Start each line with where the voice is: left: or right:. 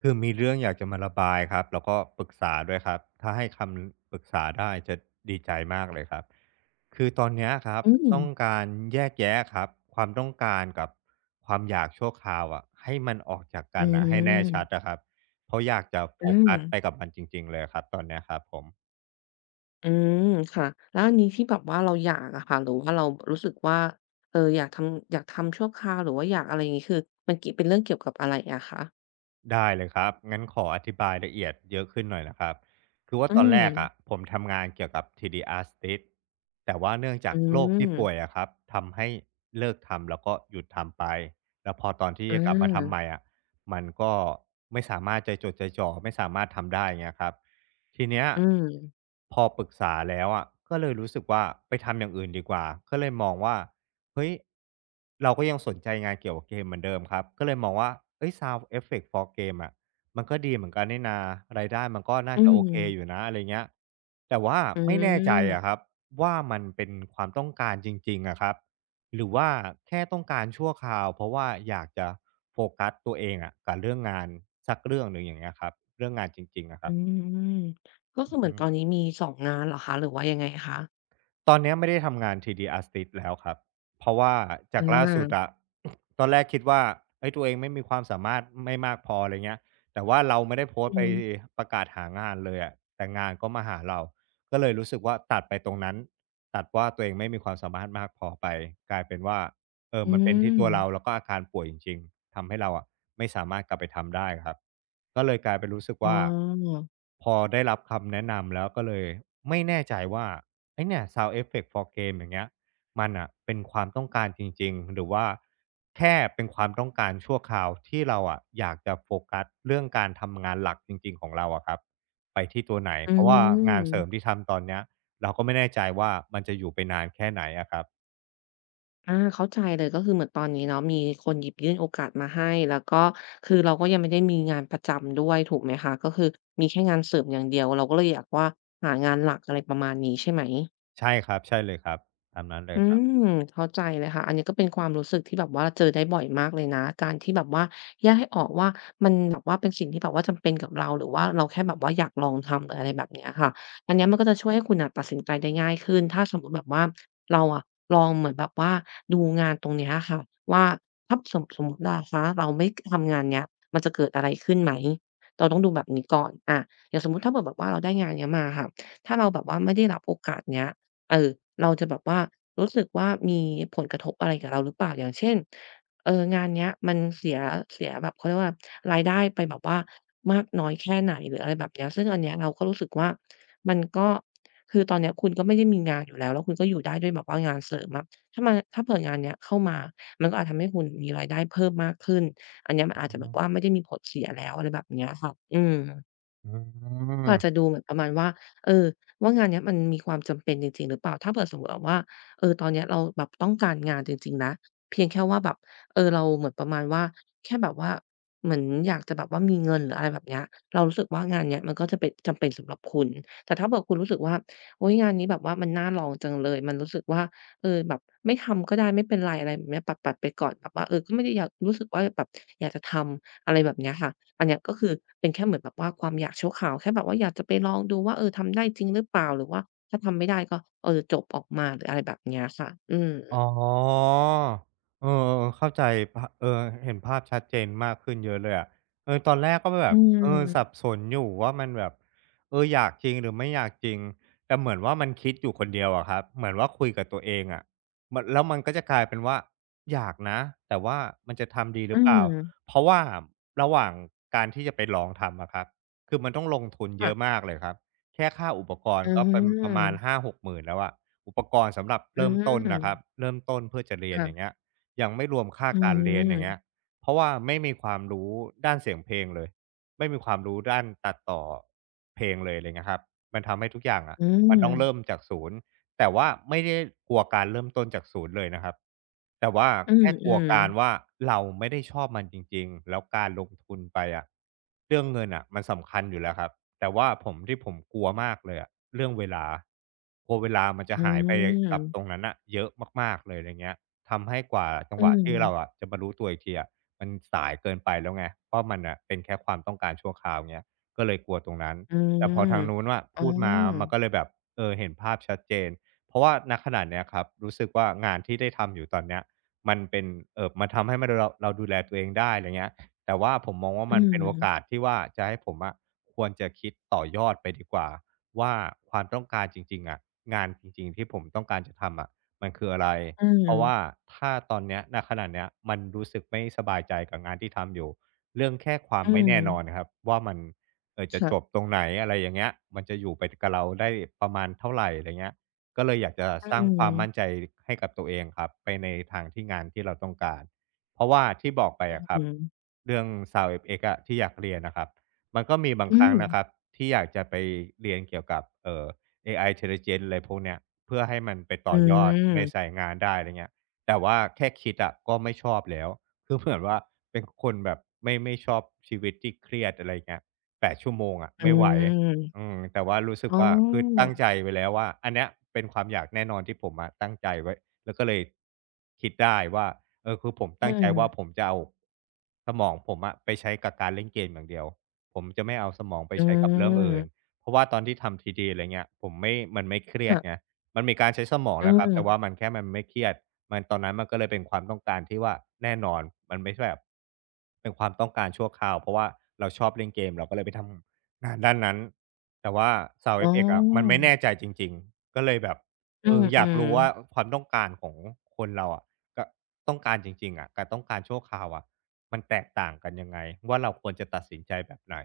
right: คือมีเรื่องอยากจะมาระบายครับแล้วก็ปรึกษาด้วยครับถ้าให้คำปรึกษาได้จะดีใจมากเลยครับคือตอนเนี้ยครับ
left: อืม
right: ต้องการแยกแยะครับความต้องการกับความอยากชั่วคราวอะให้มันออกจาก
left: อื
right: กันอะให้แน่ชัด
left: ม
right: นะครับเพราะอยากจะโฟ
left: อา
right: กัสไปกับมันจริงๆเลยครับตอนเนี้ยครับผม
left: อืมค่ะแล้วอันนี้ที่แบบว่าเราอยากอะค่ะหรือว่าเรารู้สึกว่าอยากทำชั่วคราวหรือว่าอยากอะไรอย่างงี้คือมันเกี่ยวเป็นเรื่องเกี่ยวกับอะไรอะคะ
right: ได้เลยครับงั้นขออธิบายละเอียดเยอะขึ้นหน่อยนะครับคือว่า
left: อื
right: ตอน
left: ม
right: แรกอะผมทำงานเกี่ยวกับ t d Artist แต่ว่าเนื่องจา
left: อื
right: กโรค
left: ม
right: ที่ป่วยอะครับทำให้เลิกทำแล้วก็หยุดทำไปแล้วพอตอนที่
left: อ
right: จะกลับมาทำให
left: า
right: ม่อะมันก็ไม่สามารถใจจดใจจ่อไม่สามารถทำได้เงี้ยครับทีเนี้ย
left: อืม
right: พอปรึกษาแล้วอะก็เลยรู้สึกว่าไปทำอย่างอื่นดีกว่าก็เลยมองว่า เฮ้ยเราก็ยังสนใจงานเกี่ยวกับเกมเหมือนเดิมครับก็เลยมองว่าเอ้ย Sound Effect for Game อะมันก็ดีเหมือนกันนี่นารายได้มันก็น่า
left: อื
right: จะโอ
left: ม
right: เคอยู่นะอะไรเงี้ยแต่ว่า
left: อื
right: ไม่แน่ใจอะค
left: ม
right: รับว่ามันเป็นความต้องการจริงๆอะครับหรือว่าแค่ต้องการชั่วคราวเพราะว่าอยากจะโฟกัสตัวเองอะกับเรื่องงานสักเรื่องหนึ่งอย่างเงี้ยครับเรื่องงานจริงๆอะค
left: อื
right: รับ
left: มก็
right: อื
left: คือ
right: อ
left: เหมือน
right: ฮึ
left: ตอนนี้มี2งงานเหรอคะหรือว่ายังไงคะ
right: ตอนเนี้ยไม่ได้ทำงาน t d Artist แล้วครับเพราะว่าจากล่าสุด
left: อา
right: อะ ตอนแรกคิดว่าเฮ้ยตัวเองไม่มีความสามารถไม่มากพออะไรเงี้ยแต่ว่าเราไม่ได้โพสต์
left: อื
right: ไป
left: ม
right: ประกาศหางานเลยอะแต่งานก็มาหาเรา ก็เลยรู้สึกว่าตัดไปตรงนั้น ตัดว่าตัวเองไม่มีความสามารถมากพอไปกลายเป็นว่า เออ
left: อื
right: มันเป็น
left: ม
right: ที่ตัวเราแล้วก็อาการป่วยจริงๆทำให้เราอะไม่สามารถกลับไปทำได้ครับก็เลยกลายเป็นรู้สึก
left: อ๋อ
right: ว่าพอได้รับคำแนะนำแล้วก็เลยไม่แน่ใจว่าไอ้เนี่ย Sound Effect for Game อย่างเงี้ยมันน่ะเป็นความต้องการจริงๆหรือว่าแค่เป็นความต้องการชั่วคราวที่เราอะอยากจะโฟกัสเรื่องการทำงานหลักจริงๆของเราอะครับไปที่ตัวไหน
left: อื
right: เพราะว่างานเสริม
left: ม
right: ที่ทำตอนเนี้ยเราก็ไม่แน่ใจว่ามันจะอยู่ไปนานแค่ไหนอะครับ
left: อาเข้าใจเลยก็คือเหมือนตอนนี้เนาะมีคนหยิบยื่นโอกาสมาให้แล้วก็คือเราก็ยังไม่ได้มีงานประจำด้วยถูกไหมคะก็คือมีแค่งานเสริมอย่างเดียวเราก็เลยอยากว่าหางานหลักอะไรประมาณนี้ใช่ไหม
right: ใช่ครับใช่เลยครับตามนั้นเล
left: อื
right: ยครับ
left: มเข้าใจเลยค่ะอันนี้ก็เป็นความรู้สึกที่แบบว่าเจอได้บ่อยมากเลยนะการที่แบบว่าแยกให้ออกว่ามันแบบว่าเป็นสิ่งที่แบบว่าจำเป็นกับเราหรือว่าเราแค่แบบว่าอยากลองทำหรืออะไรแบบเนี้ยค่ะอันเนี้ยมันก็จะช่วยให้คุณอะตัดสินใจได้ง่ายขึ้นถ้าสมมติแบบว่าเราอะลองเหมือนแบบว่าดูงานตรงเนี้ยค่ะว่าถ้าสมมตินะคะเราไม่ทำงานเนี้ยมันจะเกิดอะไรขึ้นไหมเราต้องดูแบบนี้ก่อนอะอย่างสมมติถ้าเกิดแบบว่าเราได้งานเนี้ยมาค่ะถ้าเราแบบว่าไม่ได้รับโอกาสเนี้ย เออเราจะแบบว่ารู้สึกว่ามีผลกระทบอะไรกับเราหรือเปล่าอย่างเช่นงานเนี้ยมันเสียแบบเขาเรียกว่ารายได้ไปแบบว่ามากน้อยแค่ไหนหรืออะไรแบบเนี้ยซึ่งอันเนี้ยเราก็รู้สึกว่ามันก็คือตอนเนี้ยคุณก็ไม่ได้มีงานอยู่แล้วแล้วคุณก็อยู่ได้ด้วยแบบว่างานเสริมอะถ้าเผื่องานเนี้ยเข้ามามันก็อาจทำให้คุณมีรายได้เพิ่มมากขึ้นอันเนี้ยมันอาจ
right: อือ
left: จะแบ
right: ฮึ
left: บว่าไม่ได้มีผลเสียแล้วอะไรแบบเนี้ยค่ะอืม
right: อื
left: ก็อา
right: ม
left: จจะดูเหมือนประมาณว่าเออว่างานเนี้ยมันมีความจำเป็นจริงๆหรือเปล่าถ้าเผื่อสมมุติแบบว่าเออตอนเนี้ยเราแบบต้องการงานจริงๆนะเพียงแค่ว่าแบบเออเราเหมือนประมาณว่าแค่แบบว่าเหมือนอยากจะแบบว่ามีเงินหรืออะไรแบบเนี้ยเรารู้สึกว่างานเนี้ยมันก็จะเป็นจำเป็นสำหรับคุณแต่ถ้าเผื่อคุณรู้สึกว่าโอ๊ยงานนี้แบบว่ามันน่าลองจังเลยมันรู้สึกว่าเออแบบไม่ทำก็ได้ไม่เป็นไรอะไรแบบเนี้ยปัดๆไปก่อนแบบว่าเออก็ไม่ได้อยากรู้สึกว่าแบบอยากจะทำ อะไรแบบเนี้ยค่ะ อันเนี้ยก็คือเป็นแค่เหมือนแบบว่าความอยากชั่วคราวแค่แบบว่าอยากจะไปลองดูว่าเออทำได้จริงหรือเปล่าหรือว่าถ้าทำไม่ได้ก็เออจบออกมาหรืออะไรแบบเนี้ยค่ะ อืม
right: อ๋อเออๆเข้าใจพเห็นภาพชัดเจนมากขึ้นเยอะเลยอะเออตอนแรกก็แบ
left: อื
right: บเออสับ
left: ม
right: สนอยู่ว่ามันแบบเอออยากจริงหรือไม่อยากจริง แต่เหมือนว่ามันคิดอยู่คนเดียวอะครับเหมือนว่าคุยกับตัวเองอะมันแล้วมันก็จะกลายเป็นว่าอยากนะ แต่ว่ามันจะทำดีห
left: อื
right: รือเป
left: ม
right: ล่าเพราะว่าระหว่างการที่จะไปลองทำอะครับคือมันต้องลงทุนเยอะ
left: ค่ะ
right: มากเลยครับแค่ค่าอุปกร
left: อื
right: ณ์ก็เป็นประมาณห้า
left: ม
right: หกหมื่นแล้วอะ อุปกรณ์สำหรับ
left: อื
right: เริ่มต้น
left: ม
right: นะครับเริ่มต้นเพื่อจะเรียนอย่างเงี้
left: ค่ะ
right: ยยังไม่รวมค่า
left: อื
right: การเรียนอย่างเงี้ย
left: ม
right: เพราะว่าไม่มีความรู้ด้านเสียงเพลงเลยไม่มีความรู้ด้านตัดต่อเพลงเลยอะไรเงี้ยครับมันทำให้ทุกอย่างอะ
left: อื
right: มันต้องเริ่ม
left: ม
right: จากศูนย์ แต่ว่าไม่ได้กลัวการเริ่มต้นจากศูนย์เลยนะครับแต่ว่า
left: อืม
right: แค่ก
left: อื
right: ลัว
left: ม
right: การว่าเราไม่ได้ชอบมันจริงๆแล้วการลงทุนไปอะเรื่องเงินอ่ะมันสำคัญอยู่แล้วครับแต่ว่าผมที่ผมกลัวมากเลยอะเรื่องเวลากลัวเวลามันจะ
left: อื
right: หายไปกับตรง
left: ม
right: นั้นอ่ะเยอะมากๆเลยอะไรเงี้ยทำให้กว่าจัง
left: อื
right: หวะที่เราอะ
left: ม
right: จะมารู้ตัวอีกทีอะมันสายเกินไปแล้วไงเพราะมันอ่ะเป็นแค่ความต้องการชั่วคราวเงี้ยก็เลยกลัวตรงนั้น
left: อื
right: แต่พอ
left: ม
right: ทางนู้นว่า
left: อ๋อ
right: พูดมามันก็เลยแบบเออเห็นภาพชัดเจน เพราะว่าณขนาดเนี้ยครับรู้สึกว่างานที่ได้ทำอยู่ตอนเนี้ยมันเป็นมันทำให้มันเราเราดูแลตัวเองได้อะไรเงี้ยแต่ว่าผมมองว่า
left: อื
right: มันเป็นโอกาส
left: ม
right: ที่ว่าจะให้ผมอะควรจะคิดต่อยอดไปดีกว่าว่าความต้องการจริงๆอะงานจริงๆที่ผมต้องการจะทำอะมันคืออะไร
left: อื
right: เพราะว่า
left: ม
right: ถ้าตอนเนี้ยณขณะเนี้ยมันรู้สึกไม่สบายใจกับงานที่ทำอยู่เรื่องแค่ความ
left: อื
right: ไม่
left: ม
right: แน่นอนอะครับว่ามันจะจบ
left: ค่ะ
right: ตรงไหนอะไรอย่างเงี้ยมันจะอยู่ไปกับเราได้ประมาณเท่าไรอะไรเงี้ย ก็เลยอยากจะ
left: อื
right: สร้างความมั่นใจ
left: ม
right: ให้กับตัวเองครับไปในทางที่งานที่เราต้องการเพราะว่าที่บอกไป
left: อ
right: อะค
left: ื
right: รับ
left: ม
right: เรื่อง Sound FX อะที่อยากเรียนนะครับมันก็มีบาง
left: อื
right: ครั้ง
left: ม
right: นะครับที่อยากจะไปเรียนเกี่ยวกับAI Intelligence อะไรพวกเนี้ยเพื่อให้มันไป
left: อื
right: ต่อยอดในสาย
left: ม
right: งานได้อะไรเงี้ยแต่ว่าแค่คิดอะก็ไม่ชอบแล้วคือเหมือนว่าเป็นคนแบบไม่ชอบชีวิตที่เครียดอะไรเงี้ย8ชั่วโมงอะ
left: อื
right: ไม่ไหว
left: ม
right: อืมแต่ว่ารู้สึก
left: อ๋อ
right: ว่าคือตั้งใจไว้แล้วว่าอันเนี้ยเป็นความอยากแน่นอนที่ผมอะตั้งใจไว้แล้วก็เลยคิดได้ว่าเออคือผม
left: อื
right: ตั้งใจ
left: ม
right: ว่าผมจะเอาสมองผมอะไปใช้กับการเล่นเกมอย่างเดียวผมจะไม่เอาสมองไป
left: อื
right: ใช้กับเรื่องอื่น
left: ม
right: เพราะว่าตอนที่ทำ TD อะไรเงี้ยผมไม่มันไม่เครียดไง
left: ค่ะ
right: มันมีการใช้สมอง
left: อื
right: แหละครับแต่ว่ามั
left: ม
right: นแค่มันไม่เครียดมันตอนนั้นมันก็เลยเป็นความต้องการที่ว่าแน่นอนมันไม่ใช่แบบเป็นความต้องการชั่วคราวเพราะว่าเราชอบเล่นเกมเราก็เลยไปทำ อ่าด้านนั้นแต่ว่า
left: อ๋
right: SoundFX อะมัน
left: อ
right: ไม่แน่ใจจริงๆก็เลยแบบ
left: อื
right: เอออยาก
left: ม
right: รู้ว่า
left: ๆ
right: ความต้องการของคนเราอะก็ต้องการจริงๆอะกับต้องการชั่วคราวอะมันแตกต่างกันยังไงว่าเราควรจะตัดสินใจแบบไหน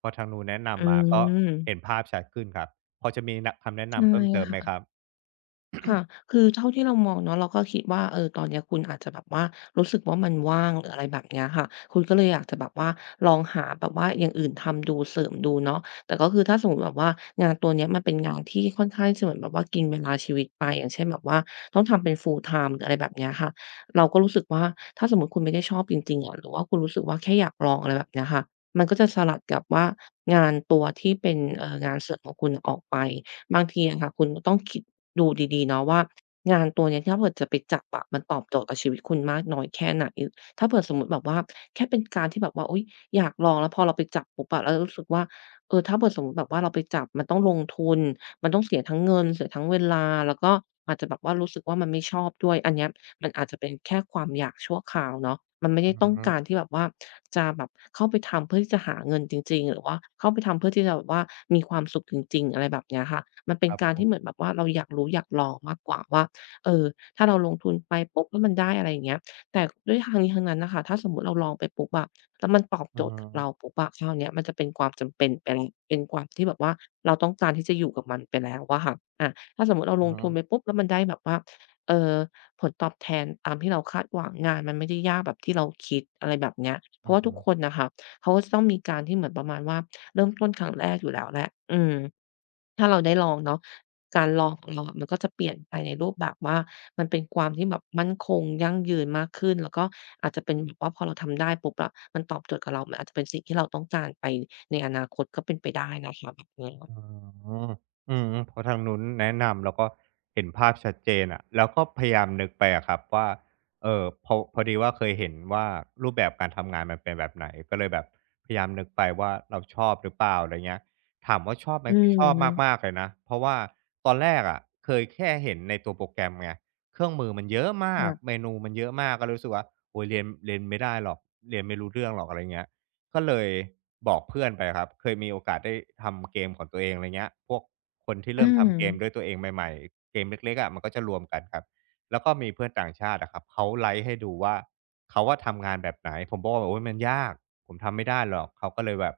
right: พอทางนู้นแนะ
left: อื
right: นำมาก็เห็น
left: ม
right: ภาพชัดขึ้นครับพอจะมีนะคำแนะ
left: ใช่
right: นำเพิ่มเติมไหมครั
left: ค่ะ
right: บ
left: ค่ะคือเท่าที่เรามองเนาะเราก็คิดว่าเออตอนเนี้ยคุณอาจจะแบบว่ารู้สึกว่ามันว่างหรืออะไรแบบเนี้ยค่ะคุณก็เลยอยากจะแบบว่าลองหาแบบว่าอย่างอื่นทำดูเสริมดูเนาะแต่ก็คือถ้าสมมุติแบบว่างานตัวเนี้ยมันเป็นงานที่ค่อนข้างจะเหมือนแบบว่ากินเวลาชีวิตไปอย่างเช่นแบบว่าต้องทำเป็น full time หรืออะไรแบบเนี้ยค่ะเราก็รู้สึกว่าถ้าสมมุติคุณไม่ได้ชอบจริงๆอะหรือว่าคุณรู้สึกว่าแค่อยากลองอะไรแบบเนี้ยค่ะมันก็จะสลัดกับว่างานตัวที่เป็นงานเสริมของคุณออกไป บางทีอะค่ะคุณก็ต้องคิดดูดีๆเนาะว่างานตัวเนี้ยถ้าเผื่อจะไปจับอะมันตอบโจทย์กับชีวิตคุณมากน้อยแค่ไหนถ้าเผื่อสมมุติแบบว่าแค่เป็นการที่แบบว่าอุ๊ยอยากลองแล้วพอเราไปจับปุ๊บอะแล้วรู้สึกว่าเออถ้าเผื่อสมมุติแบบว่าเราไปจับมันต้องลงทุนมันต้องเสียทั้งเงินเสียทั้งเวลาแล้วก็อาจจะแบบว่ารู้สึกว่ามันไม่ชอบด้วยอันเนี้ย มันอาจจะเป็นแค่ความอยากชั่วคราวเนาะมันไม่
right: อื
left: ได้
right: อ
left: ต้อง
right: ฮึ
left: การที่แบบว่าจะแบบเข้าไปทำเพื่อที่จะหาเงินจริงๆหรือว่าเข้าไปทำเพื่อที่จะแบบว่ามีความสุขจริงๆอะไรแบบเนี้ยค่ะมันเป็
right: ค
left: น
right: รับ
left: การ
right: ผ
left: ที่เหมือน
right: ม
left: แบบว่าเราอยากรู้อยากลองมากกว่าว่าเออถ้าเราลงทุนไปปุ๊บแล้วมันได้อะไรอย่างเงี้ยแต่ด้วยทั้งนี้ทั้งนั้นน่ะค่ะถ้าสมมุติเราลองไปปุ๊บอะแล้วมันตอบ
right: อื
left: โจ
right: อ
left: ทย์
right: ฮึ
left: กับเราปุ๊บอะคราวเนี้ยมันจะเป็นความจำเป็นไปแล้วเป็นความที่แบบว่าเราต้องการที่จะอยู่กับมันไปแล้วอะค่ะอาถ้าสมมุติเรา
right: อื
left: ล
right: อ
left: ง
right: ฮึ
left: ทุนไปปุ๊บแล้วมันได้แบบว่าเอ่อ ผลตอบแทนตามที่เราคาดหวังงานมันไม่ได้ยากแบบที่เราคิดอะไรแบบเนี้ยเพ
right: อื
left: ราะ
right: อ
left: ว่าทุ
right: ฮึ
left: กคนน่ะค่ะเขาก็จะต้องมีการที่เหมือนประมาณว่าเริ่มต้นครั้งแรกอยู่แล้วแหละอืมถ้าเราได้ลองเนาะการลองของเราอะมันก็จะเปลี่ยนไปในรูปแบบว่ามันเป็นความที่แบบมั่นคงยั่งยืนมากขึ้นแล้วก็อาจจะเป็นแบบว่าพอเราทำได้ปุ๊บอะมันตอบโจทย์กับเรามันอาจจะเป็นสิ่งที่เราต้องการไปในอนาคตก็เป็นไปได้นะคะแบบเนี้ย
right: อ๋ออืมพอทางนู้นแนะนำแล้วก็เห็นภาพชัดเจนอะแล้วก็พยายามนึกไปอะครับว่าพอพอดีว่าเคยเห็นว่ารูปแบบการทำงานมันเป็นแบบไหนก็เลยแบบพยายามนึกไปว่าเราชอบหรือเปล่าอะไรเงี้ยถามว่าชอบไหม
left: อื
right: คือช
left: อ
right: อบ
left: ฮึ
right: มากๆเลยนะเพราะว่าตอนแรกอะเคยแค่เห็นในตัวโปรแกรมไงเครื่องมือมันเยอะมาก
left: ค่ะ
right: เมนูมันเยอะมากก็เลยรู้สึกว่าโอ๊ยเรียนเรียนไม่ได้หรอกเรียนไม่รู้เรื่องหรอกอะไรเงี้ย ก็เลยบอกเพื่อนไปครับเคยมีโอกาสได้ทำเกมของตัวเองอะไรเงี้ยพวกคนที่
left: อื
right: เริ่ม
left: ม
right: ทำเกมด้วยตัวเองใหม่ๆเกมเล็กๆอะมันก็จะรวมกันครับแล้วก็มีเพื่อนต่างชาติอะครับเขาไลก์ให้ดูว่าเขาอะทำงานแบบไหนผมบอกว่าโอ๊ยมันยากผมทำไม่ได้หรอกเขาก็เลยแบบ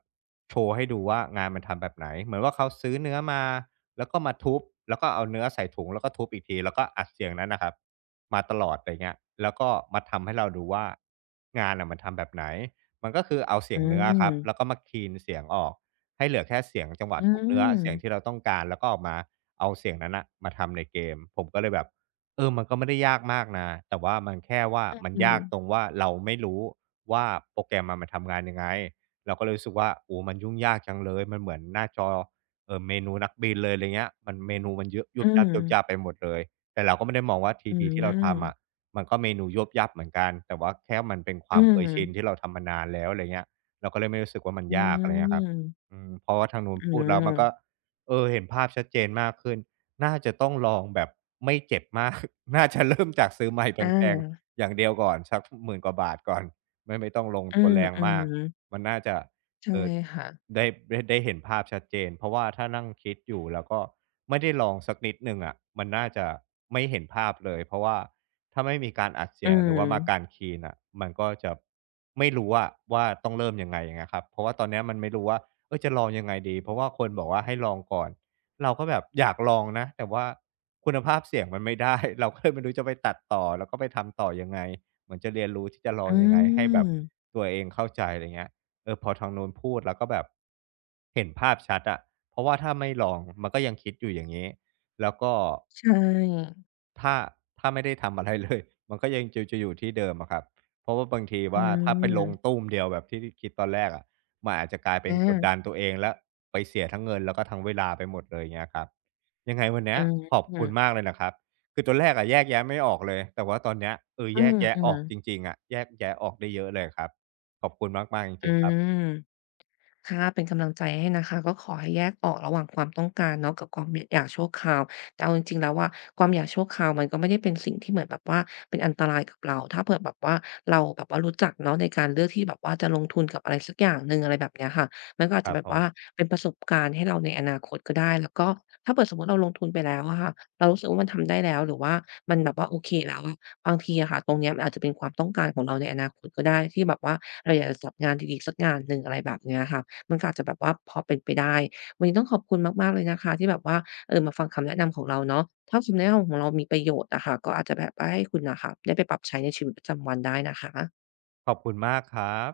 right: โชว์ให้ดูว่างานมันทำแบบไหนเหมือนว่าเขาซื้อเนื้อมาแล้วก็มาทุบแล้วก็เอาเนื้อใส่ถุงแล้วก็ทุบอีกทีแล้วก็อัดเสียงนั้นน่ะครับมาตลอดไรเงี้ยแล้วก็มาทำให้เราดูว่างานน่ะมันทำแบบไหน มันก็คือเอาเสี
left: อื
right: ยงเนื้อครับแล้ว
left: ม
right: ก็มาคีนเสียงออกให้เหลือแค่เสียงจังหวะ
left: อื
right: ทุบเนื้อเสียง
left: ม
right: ที่เราต้องการแล้วก็ออกมาเอาเสียงนั้นน่ะมาทำในเกมผมก็เลยแบบเออมันก็ไม่ได้ยากมากนะแต่ว่ามันแค่ว่ามัน
left: อืม
right: ยากตรงว่าเราไม่รู้ว่าโปรแกรมอะมันทำงานยังไงเราก็เลยรู้สึกว่าโอ้มันยุ่งยากจังเลยมันเหมือนหน้าจอเมนูนักบินเลยไรเงี้ยมันเมนูมันเยอะยุ
left: อื
right: บ
left: ม
right: ยับๆไปหมดเลยแต่เราก็ไม่ได้มองว่าทรี
left: อื
right: ดี
left: ม
right: ที่เราทำอะ มันก็เมนูยวบยับเหมือนกันแต่ว่าแค่มันเป็นค
left: อื
right: วามเคยชินที่
left: ม
right: เราทำมานานแล้วอะไรเงี้ยเราก็เลยไม่รู้สึกว่ามัน
left: อื
right: ยากอะไรเงี้ยครับ
left: ม
right: อืมเพราะว่าทางนู้น
left: อื
right: พู
left: ม
right: ดแล้วมันก็เออเห็นภาพชัดเจนมากขึ้นน่าจะต้องลองแบบไม่เจ็บมาก น่าจะเริ่มจากซื้อไมค์
left: อ
right: แพง
left: า
right: ๆอย่างเดียวก่อนสักหมื่นกว่าบาทก่อนไม่ต้องลง
left: อื
right: ตัว
left: ม
right: แรง
left: อื
right: มา
left: ม
right: กมันน่าจะ
left: ใช่
right: เอ่อ
left: ค่ะ
right: ได้ได้ได้เห็นภาพชัดเจนเพราะว่าถ้านั่งคิดอยู่แล้วก็ไม่ได้ลองสักนิดหนึ่งอะมันน่าจะไม่เห็นภาพเลยเพราะว่า ถ้าไม่มีการอัด
left: อื
right: เสียงห
left: ม
right: รือว่ามาการคีนอ่ะมันก็จะไม่รู้ว่าว่าต้องเริ่มยังไงอย่างเงี้ยครับเพราะว่าตอนเนี้ยมันไม่รู้ว่าเออจะลองยังไงดีเพราะว่าคนบอกว่าให้ลองก่อนเราก็แบบอยากลองนะแต่ว่าคุณภาพเสียงมันไม่ได้ เราก็เลยไม่รู้จะไปตัดต่อแล้วก็ไปทำต่อยังไงเหมือนจะเรียนรู้ที่จะลอ
left: อื
right: งยังไงให้แบบ
left: ม
right: ตัวเองเข้าใจอะไรเงี้ยเออพอทางโน้นพูดแล้วก็แบบเห็นภาพชัดอะเพราะว่าถ้าไม่ลองมันก็ยังคิดอยู่อย่างนี้แล้วก็
left: ใช่
right: ถ้าถ้าไม่ได้ทำอะไร เลยมันก็ยังจะอยู่ที่เดิมอะครับเพราะว่าบางที
left: อื
right: ว่าถ้าไปลง
left: ม
right: ตู้มเดียวแบบที่คิดตอนแรกอะมันอาจจะกลายเป็นกด
left: อา
right: ดันตัวเองแล้วไปเสียทั้งเงินแล้วก็ทั้งเวลาไปหมดเลยเงี้ยครับยังไงวันเนี้
left: อื
right: ย
left: ม
right: ขอบ
left: อื
right: คุ
left: ม
right: ณมากเลยนะครับคือตอนแรกอะแยกแยะไม่ออกเลยแต่ว่าตอนเนี้ยเออ
left: อื
right: แยกแยะอ
left: ม
right: อกจริงๆอะแยกแยะออกได้เยอะเลยครับขอบคุณมากๆจ
left: อื
right: ริงๆครับ
left: ม ค่ะเป็นกำลังใจให้นะคะก็ขอให้แยกออกระหว่างความต้องการเนาะกับความอยากชั่วคราวแต่เอาจริงๆแล้วอะความอยากชั่วคราวมันก็ไม่ได้เป็นสิ่งที่เหมือนแบบว่าเป็นอันตรายกับเราถ้าเผื่อแบบว่าเราแบบว่ารู้จักเนาะในการเลือกที่แบบว่าจะลงทุนกับอะไรสักอย่างหนึ่งอะไรแบบเนี้ยค่ะมันก็อาจ
right: ค
left: จะ
right: รับ
left: แบบ
right: ผม
left: ว่าเป็นประสบการณ์ให้เราในอนาคตก็ได้แล้วก็ถ้าเผื่อสมมุติเราลงทุนไปแล้วอะค่ะเรารู้สึกว่ามันทำได้แล้วหรือว่ามันแบบว่าโอเคแล้วอะบางทีอะค่ะตรงเนี้ยมันอาจจะเป็นความต้องการของเราในอนาคตก็ได้ที่แบบว่าเราอยากจะจับงานดีๆสักงานหนึ่งอะไรแบบเนี้ยค่ะ มันก็อาจจะแบบว่าพอเป็นไปได้วันนี้ต้องขอบคุณมากๆเลยนะคะที่แบบว่าเออมาฟังคำแนะนำของเราเนาะถ้าคำแนะนำของเรามีประโยชน์อะค่ะก็อาจจะแบบว่าให้คุณน่ะค่ะได้ไปปรับใช้ในชีวิตประจำวันได้นะคะ
right: ขอบคุณมากครับ